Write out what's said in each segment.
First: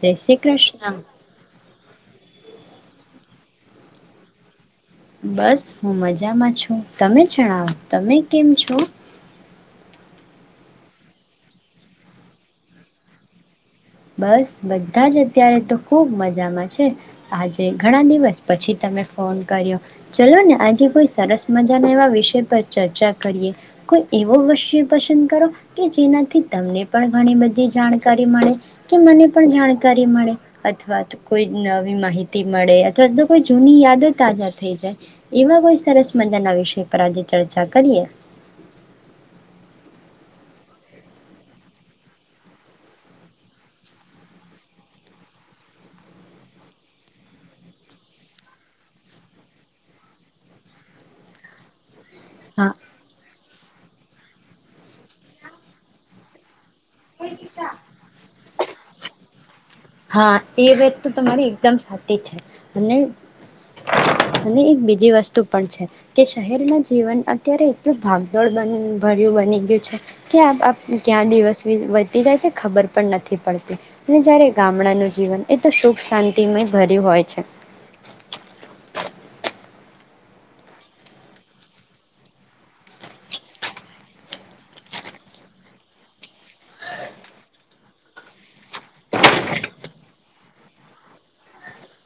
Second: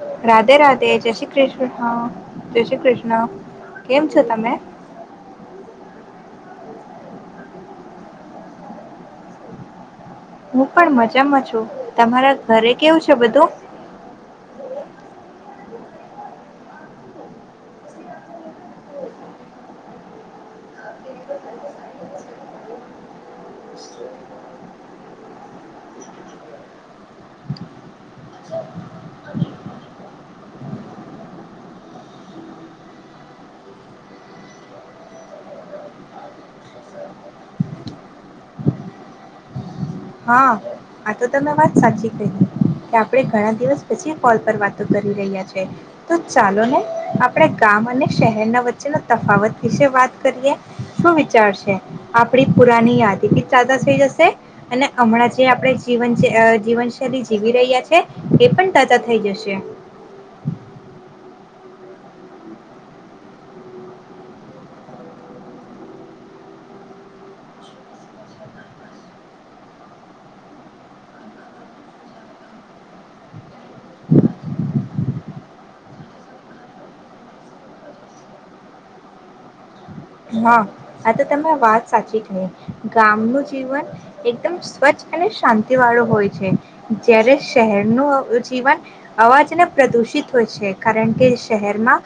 જય શ્રી રાધે, રાધે કૃષ્ણ. જય શ્રી કૃષ્ણ. હા જય શ્રી કૃષ્ણ કેમ છો? તમે. બસ હું મજામાં છું. તમે જણાવો તમે કેમ છો? હું પણ મજામાં છું. તમારા ઘરે કેવું છે બધું? બસ બધા જ અત્યારે તો ખૂબ મજામાં છે. આજે ઘણા દિવસ પછી તમે ફોન કર્યો ચલો ને આજે કોઈ સરસ મજાના એવા વિષય પર ચર્ચા કરીએ કોઈ એવો વિશય પસંદ કરો કે જેનાથી તમને પણ ઘણી બધી જાણકારી મળે. કે મને પણ જાણકારી મળે. અથવા તો કોઈ નવી માહિતી મળે અથવા તો કોઈ જૂની યાદો તાજા થઈ જાય એવા કોઈ સરસ મજા ના વિષય પર આજે ચર્ચા કરીએ. હા આ તો તમે વાત સાચી કહી કે આપણે ઘણા દિવસ પછી કોલ પર વાતો કરી રહ્યા છે. તો ચાલો ને આપણે ગામ અને શહેરના વચ્ચેના તફાવત વિશે વાત કરીએ શું વિચારશે? આપણી હા પુરાની યાદી તાઝા થઈ જશે. અને હમણાં જે આપણે જીવન જે અ જીવનશૈલી જીવી રહ્યા છે એ પણ તાજા થઈ જશે. હા એ વાત તો તમારી એકદમ સાચી છે. અને એક બીજી વસ્તુ પણ છે કે શહેરમાં જીવન અત્યારે એટલું ભાગદોડ બન ભર્યું બની ગયું છે કે આ ક્યાં દિવસ વી વધતી જાય છે ખબર પણ નથી પડતી. અને જયારે ગામડાનું જીવન એ તો સુખ શાંતિમય ભર્યું હોય છે. હા આ તો તમે વાત સાચી કહી, ગામનું જીવન એકદમ સ્વચ્છ અને શાંતિવાળું હોય છે, જ્યારે શહેરનું અ જીવન અવાજને પ્રદુષિત હોય છે. કારણ કે શહેરમાં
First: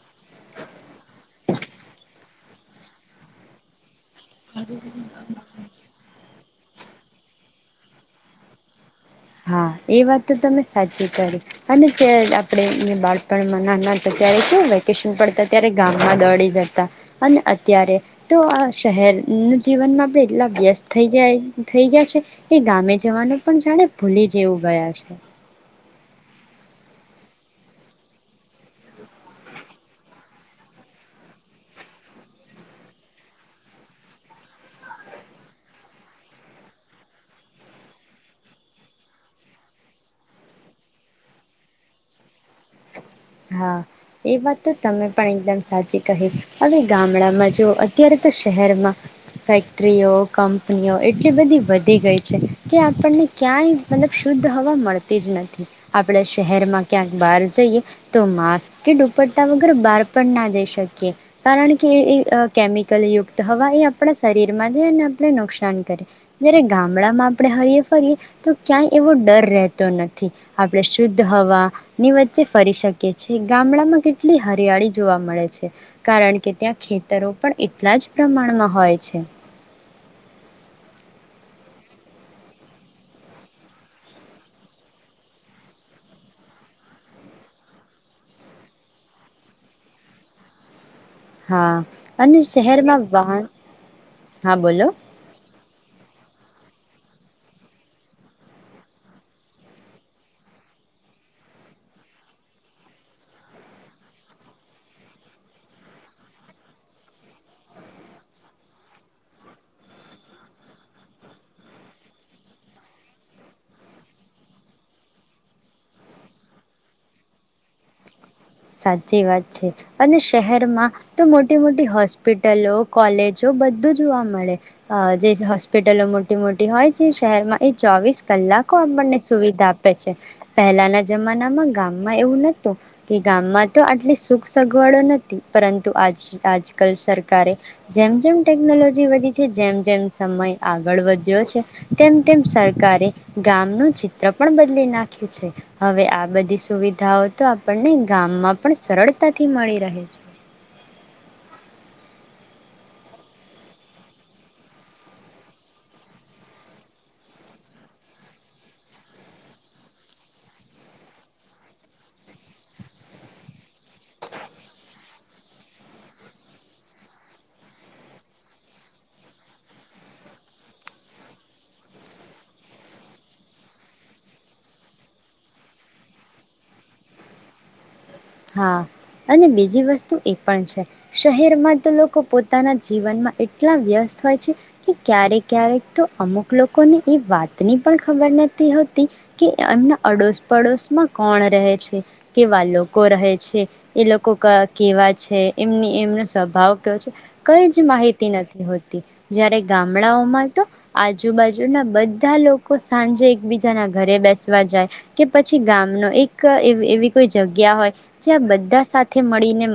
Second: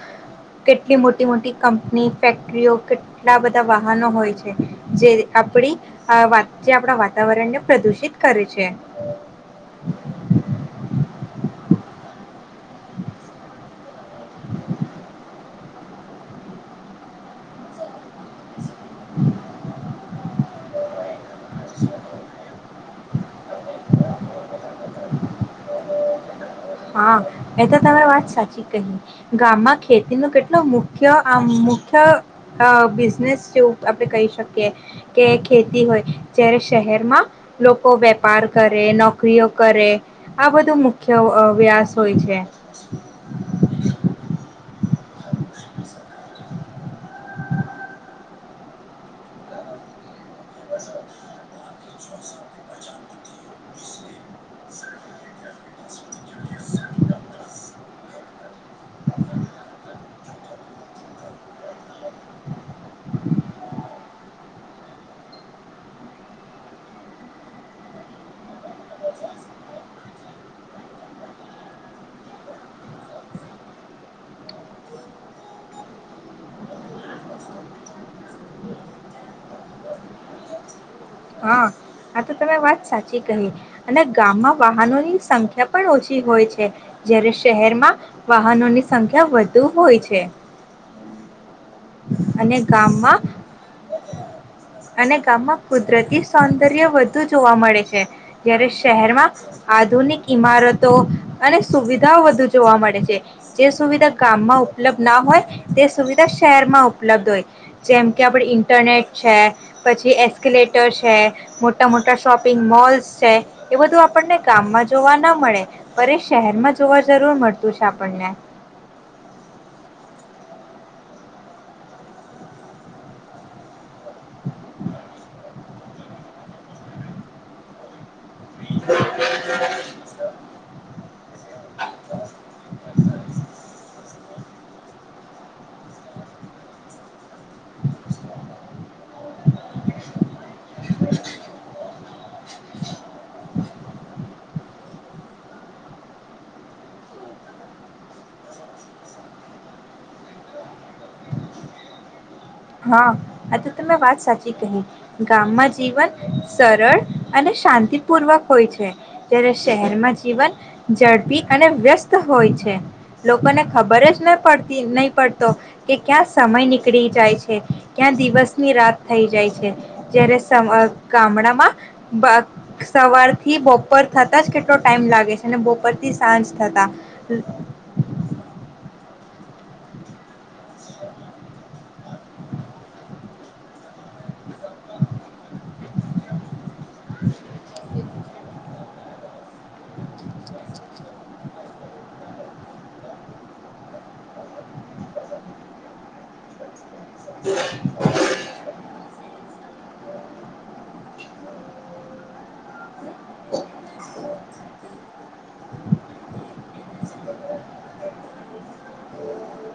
કેટલી મોટી-મોટી કંપની ફેક્ટરીઓ, કેટ એટલા બધા વાહનો હોય છે. જે આપણી અ જે આપણા વાત વાતાવરણને પ્રદુષિત કરે છે. હા, એ વાત તો તમે સાચી. કરી અને ચ આપણે બાળપણમાં નાના ત્યારે કેવું વેકેશન પડતા ત્યારે ગામમાં દોડી જતા અને અત્યારે તો આ શહેરનું જીવનમાં આપણે એટલા વ્યસ્ત થઈ જાય થઈ ગયા છે કે ગામે જવાનું પણ જાણે ભૂલી જેવું ગયા છે. હા એ તો તમે વાત સાચી કહી ગામમાં ખેતીનું કેટલું મુખ્ય આમ મુખ્ય અ બિઝનેસ જેવું આપણે કહી શકીએ કે ખેતી હોય જ્યારે શહેરમાં લોકો વેપાર કરે નોકરીઓ કરે આ બધું મુખ્ય અ અભ્યાસ હોય છે. હા એ વાત તો તમે પણ એકદમ સાચી કહી હવે ગામડામાં જો અત્યારે તો શ શહેરમાં ફેક્ટ્રીઓ કંપનીઓ એટલી બધી વધી ગઈ છે કે આપણને ક્યાંય મતલબ શુદ્ધ હવા મળતી જ નથી આપણે શહેરમાં ક્યાંક બહાર જઈએ તો માસ્ક કે દુપટ્ટા વગર બહાર પણ ના જઈ શકીએ કારણ કે એ-એ અ કેમિકલયુક્ત હવા એ આપણા શરીરમાં જાય ને આપણે નુકસાન કરે જયારે ગામડામાં આપણે હરીયે ફરીએ તો ક્યાંય એવો ડર રહેતો નથી આપણે શુદ્ધ હવાની વચ્ચે ફરી શકીએ. છે ગામડામાં કેટલી હરિયાળી જોવા મળે છે કારણ કે ત્યાં ખેતરો પણ એટલા જ પ્રમાણમાં હોય છે. હા આ તો તમે વાત સાચી કહી અને ગામમાં વાહનોની સંખ્યા પણ ઓછી હોય છે જયારે શહેરમાં વાહનોની સંખ્યા વધુ હોય છે. હા અને શહેરમાં ગામમાં વાહન હા બોલો અને ગામમાં કુદરતી સૌંદર્ય વધુ વધુ જોવા મળે છે જ્યારે શહેરમાં આધુનિક ઈમારતો અને સુવિધાઓ વધુ જોવા મળે છે જે સુવિધા ગામમાં ઉપલબ્ધ ના હોય તે સુવિધા શહેરમાં ઉપલબ્ધ હોય જેમ કે આપડ ઇન્ટરનેટ છે પછી એસ્કલેટર છે મોટા મોટા શોપિંગ મોલ્સ છે એ બધું આપણને ગામમાં જોવા ના મળે અ એ શહેરમાં જોવા જરૂર મળતું છે આપણને સાચી વાત છે અને શહેરમાં તો મોટી મોટી હોસ્પિટલો કોલેજો બધું જોવા મળે જે હોસ્પિટલો મોટી મોટી હોય છે શહેરમાં એ ચોવીસ કલાકો આપણને સુવિધા આપે છે પહેલાના જમાનામાં ગામમાં એવું નતું. આ તો આટલી સુખ સગવડો નથી પરંતુ આજ આજકાલ સરકારે જેમ જેમ ટેકનોલોજી વધી છે જેમ જેમ સમય આગળ વધ્યો છે તેમ તેમ સરકારે ગામનું ચિત્ર પણ બદલી નાખ્યું છે હવે આ બધી સુવિધાઓ તો આપણને ગામમાં પણ સરળતાથી મળી રહે છે. હા આ તો તમે વાત સાચી કહી ગામમાં જીવન સરળ અને શાંતિપૂર્વક હોય છે જ્યારે શહેરમાં જીવન ઝડપી અને વ્યસ્ત હોય છે લોકોને ખબર જ ન પડતી નહી પડતો કે ક્યાં સમય નીકળી જાય છે. ક્યાં દિવસની રાત થઈ જાય છે જારે ગામડામાં સવાર થી બપર થતા જ કેટલો ટાઈમ લાગે છે અને બપોરથી સાંજ થતા હા અને બીજી વસ્તુ એ પણ છે શહેરમાં તો લોકો પોતાના જીવનમાં એટલા વ્યસ્ત હોય છે કે ક્યારેક ક્યારેક તો અમુક લોકોને એ વાતની પણ ખબર નથી હોતી કે એમના અડોશ પડોશ માં કોણ રહે છે કેવા લોકો લોકો રહે છે એ લોકો કેવા છે એમની એમનો સ્વભાવ કઈ જ માહિતી નથી હોતી જ્યારે ગામડાઓમાં તો આજુબાજુના બધા લોકો સાંજે એકબીજા ના ઘરે બેસ વા જાય કે પછી ગામ ન એક એવી કોઈ જગ્યા ગ હોય જ્યાં બધા સાથે મળીને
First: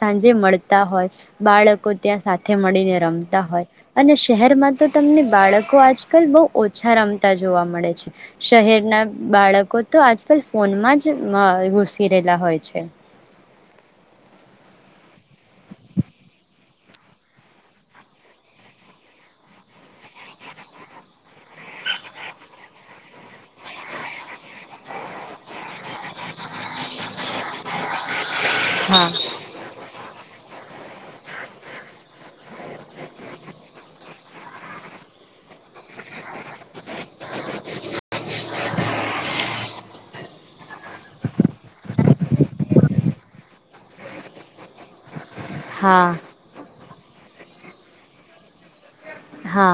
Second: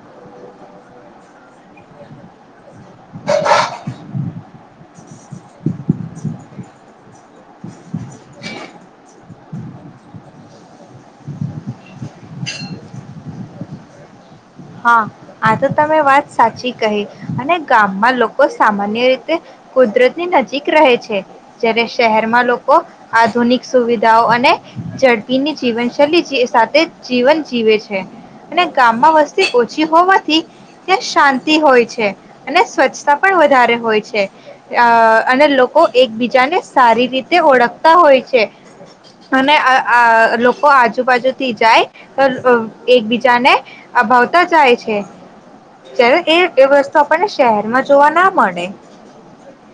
સાંજે મળતા હોય બાળકો ત્યાં સાથે મળીને રમતા હોય અને શહેરમાં તો તમને બાળકો આજકાલ બહુ ઓછા રમતા જોવા મળે છે શહેરના બાળકો તો આજકાલ ફોનમાં જુસે ફિરેલા હોય છે. આ આ તો તમે વાત સાચી કહી અને ગામમાં લોકો સામાન્ય રીતે કુદરતની નજીક રહે છે, જ્યારે શહેરમાં લોકો આધુનિક સુવિધાઓ અને ઝડપીની જીવનશૈલી સાથે જીવન જીવે છે. અને હા ગામમાં વસ્ તી હોવાથી ત્યાં શાંતિ હોય છે, અને સ્વચ્છતા પણ વધારે હોય છે અને લોકો એકબીજાને સારી રીતે ઓળખતા હોય છે અને આ આ લોકો આજુબાજુથી જાય તો એકબીજાને આ ભાવતા જાય છે. હા ચારે એ એ વસ તો આપણને શહેરમાં જોવા ના મળે. હા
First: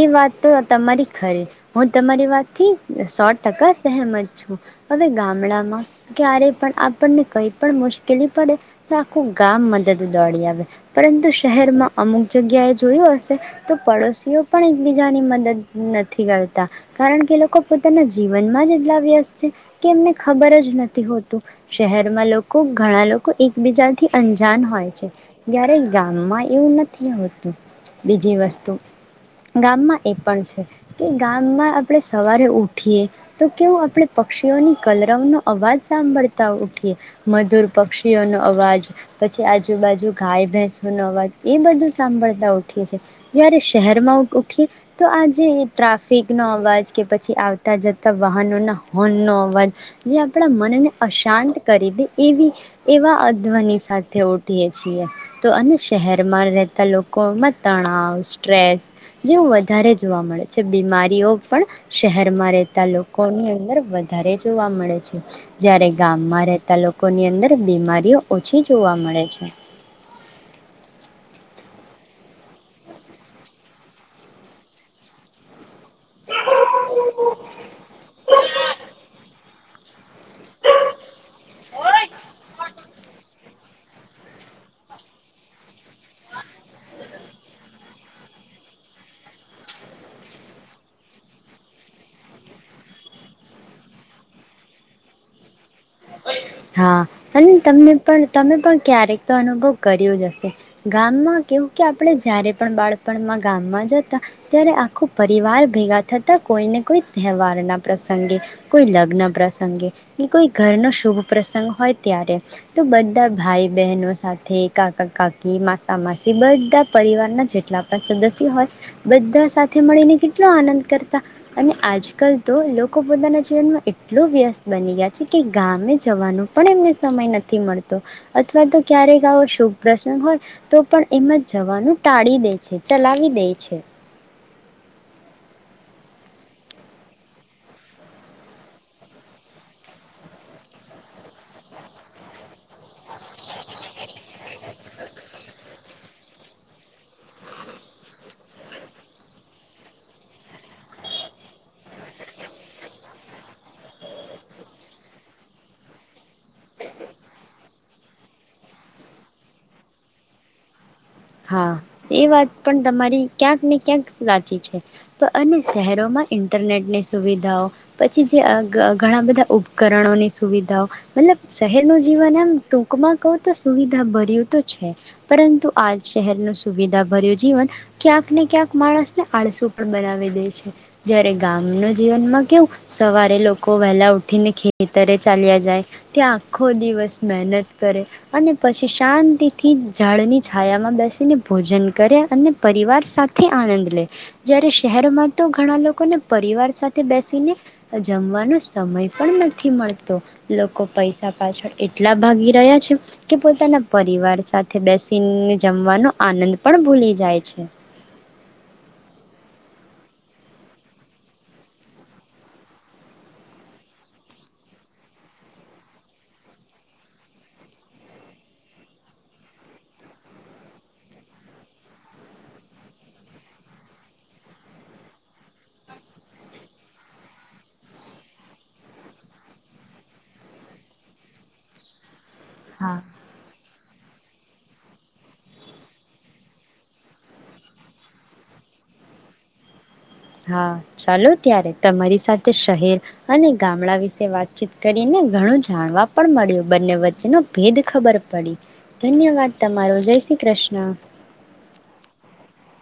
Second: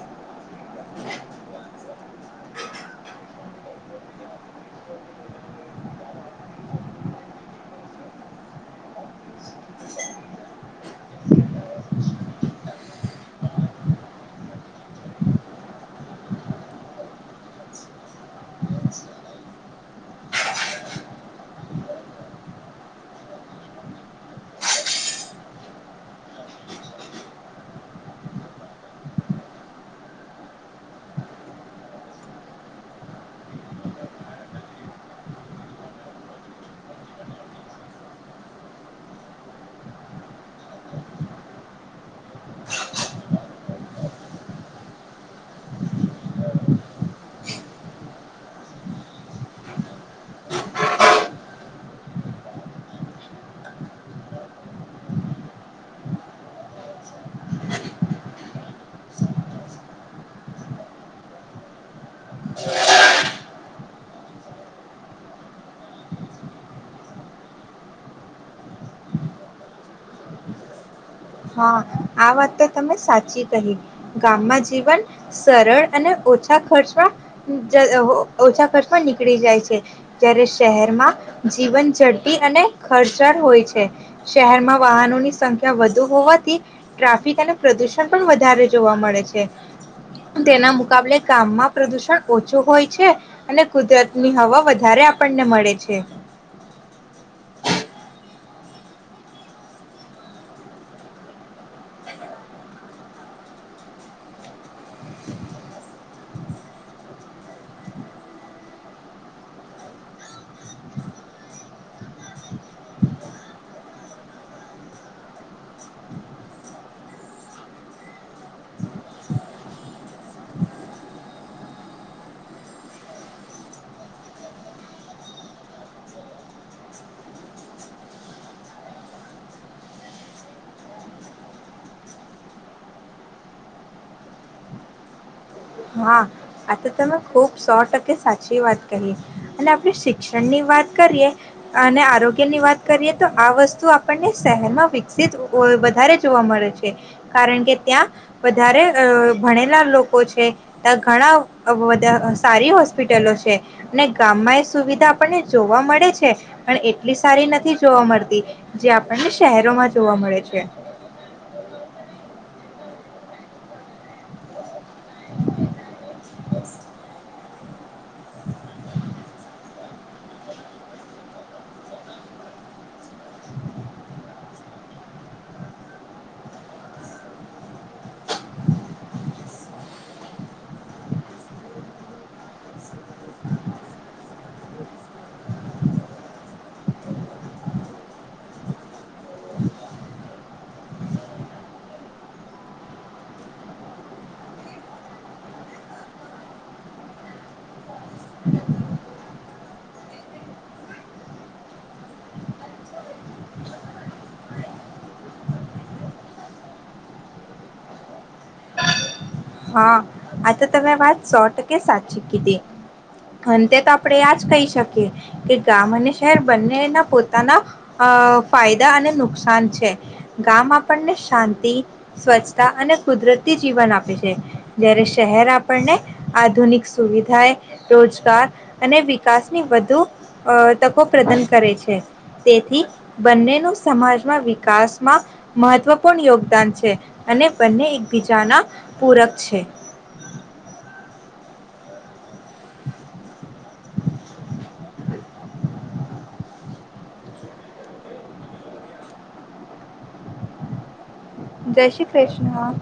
એ વાત તો તમારી ખરી હું તમારી વાત થી સો ટકા સહમત છું. હવે ગામડામાં ક્યારે પણ આપણને કઈ પણ મુશ્કેલી પડે. તો આખું ગામ મદદ દોડી આવે. પરંતુ શહેરમાં અમુક જગ્યાએ જોયું હશે. જે તો પડોશીઓ પણ એકબીજાની મદદ નથી કરતા કારણ કે લોકો પોતાના જીવન. જીવનમાં એટલા વ્યસ્ત છે, કે એમને ખબર જ નથી હોતું. શહેરમાં લોકો ઘણા લોકો એકબીજાથી અંજાન હોય છે. જ્યારે ગામમાં એવું નથી હોતું બીજી વસ્તુ ગામમાં એ પણ છે, કે ગામમાં આપણે સવારે ઉઠીએ તો કેવું આપણે પક્ષીઓની કલર નો અવાજ સાંભળતા ઉઠીએ, મધુર પક્ષીઓનો અવાજ પછી આજુબાજુ ગાય, ભેંસ નો અવાજ એ બધું સાંભળતા ઉઠીએ છે. જ્યારે શહેરમાં ઉઠીએ, તો આજે ટ્રાફિકનો અવાજ કે પછી, આવતા જતા વાહનોના હોર્નનો અવાજ જે આપણા મનને અશાંત કરી દે. એવી એવા અધ્વની સાથે ઉઠીએ છીએ. તો અને શહેરમાં રહેતા લોકોમાં તણાવ સ્ટ્રેસ જેવું વધારે જોવા મળે છે. બીમારીઓ પણ શહેરમાં રહેતા લોકોની અંદર વધારે જોવા મળે છે. જ્યારે ગામમાં રહેતા લોકોની અંદર બીમારીઓ ઓછી જોવા મળે છે. હા આ વાત તો તમે સાચી કહી ગામમાં જીવન સરળ અને ઓછા ખર્ચમાં ઓછા ખર્ચમાં નીકળી જાય છે. જ્યારે શહેરમાં જીવન ઝડપી અને ખર્ચળ હોય છે. શહેરમાં વાહનોની સંખ્યા વધુ હોવાથી ટ્રાફિક અને પ્રદુષણ પણ વધારે જોવા મળે છે. તેના મુકાબલે ગામમાં પ્રદુષણ ઓછું હોય છે. અને કુદરતની હવા વધારે આપણને મળે છે. હા અને તમને પણ તમે પણ ક્યારેક તો અનુભવ કર્યો જ હશે. ગામમાં કેવું કે આપણે જ્યારે પણ બાળપણમાં ગામમાં જતા, ત્યારે આખુ પરિવાર ભેગા થતા, કોઈને કોઈ તહેવારના પ્રસંગે કોઈ લગ્ન પ્રસંગે કે કોઈ ઘરનો શુભ પ્રસંગ હોય, ત્યારે તો બધા ભાઈ, બહેનો સાથે કાકા, કાકી, માસા, માસી બધા પરિવારના જેટલા પણ સદસ્ય હોય, બધા સાથે મળીને કેટલો આનંદ કરતા, અને આજકાલ તો લોકો પોતાના જીવનમાં એટલુ વ્યસ્ત બની ગયા. કે ગામે જવાનો પણ એમને સમય નથી મળતો. અથવા તો ક્યારે આવો શુભ પ્રસંગ હોય. તો પણ એમાં જવાનું ટાળી દે છે. ચલાવી દે છે. હા આ તો તમે ખુબ સો ટકે સાચી વાત કહી. અને આપણે શિક્ષણની વાત કરીએ અને આરોગ્ય ની વાત કરીએ. તો આ વસ્તુ આપણને શહેરમાં વિકસિત વ વધારે જોવા મળે છે, કારણ કે ત્યાં વધારે અ ભણેલા લોકો છે. તક ઘણા વધા સારી હોસ્પિટલો છે, અને ગામમાં એ સુવિધા આપણને જોવા મળે છે, પણ એટલી સારી નથી જોવા મળતી. જે આપણને શહેરોમાં જોવા મળે છે. હા એ વાત પણ તમારી ક્યાંક ને ક્યાંક સાચી છે. અને શહેરોમાં ઇન્ટરનેટની સુવિધાઓ પછી જે અ ઘ ઘણા બધા ઉપ કરણોની સુવિધાઓ મતલબ શહેરનું જીવન એમ ટૂંકમાં કહું તો સુવિધા ભર્યું તો છે પરંતુ આ શહેરનું સુવિધા ભર્યું જીવન ક્યાંક ને ક્યાંક માણસને આળસુ પણ બનાવી દે છે. જયારે ગામના જીવનમાં કેવું સવારે લોકો વહેલા ઉઠીને ખેતરે ચાલ્યા જાય, ત્યાં આખો દિવસ મહેનત કરે અને પછી, શાંતિથી ઝાડની છાયામા મા બેસીને ભોજન કરે, અને પરિવાર સાથે આનંદ લે જયારે, શહેરમાં તો ઘણા લોકોને પરિવાર સાથે બેસીને જમવાનો સમય પણ નથી મળતો. લોકો પૈસા પાછળ એટલા ભાગી રહ્યા છે, કે પોતાના પરિવાર સાથે બેસીને જમવાનો આનંદ પણ ભૂલી જાય છે. હા આ તો તમે વાત સો ટકે સાચી કીધી. અંતે તો આપણે યાજ કહી શકીએ, કે ગામ અને શહેર બંનેના પોતાનાઅ ફાયદા અને નુકસાન છે. ગામ આપણને શાંતિ સ્વચ્છતા અને કુદરતી જીવન આપે છે. જયારે શહેર આપણને આધુનિક સુવિધાએ રોજગાર અને વિકાસ ની વધુ અ તકો પ્રદાન કરે છે. તેથી હા બંનેનું સમાજમાં વિકાસમાં મહત્વપૂર્ણ યોગદાન છે, અને બંને એકબીજાના પૂરક છે. હા ચાલો ત્યારે તમારી સાથે શહેર અને ગામડા વિશે વાતચીત કરીને ઘણું જાણવા પણ મળ્યુ. બંને વચ્ચેનો ભેદ ખબર પડી. ધન્યવાદ તમારો જય શ્રી કૃષ્ણ. જય શ્રી કૃષ્ણ.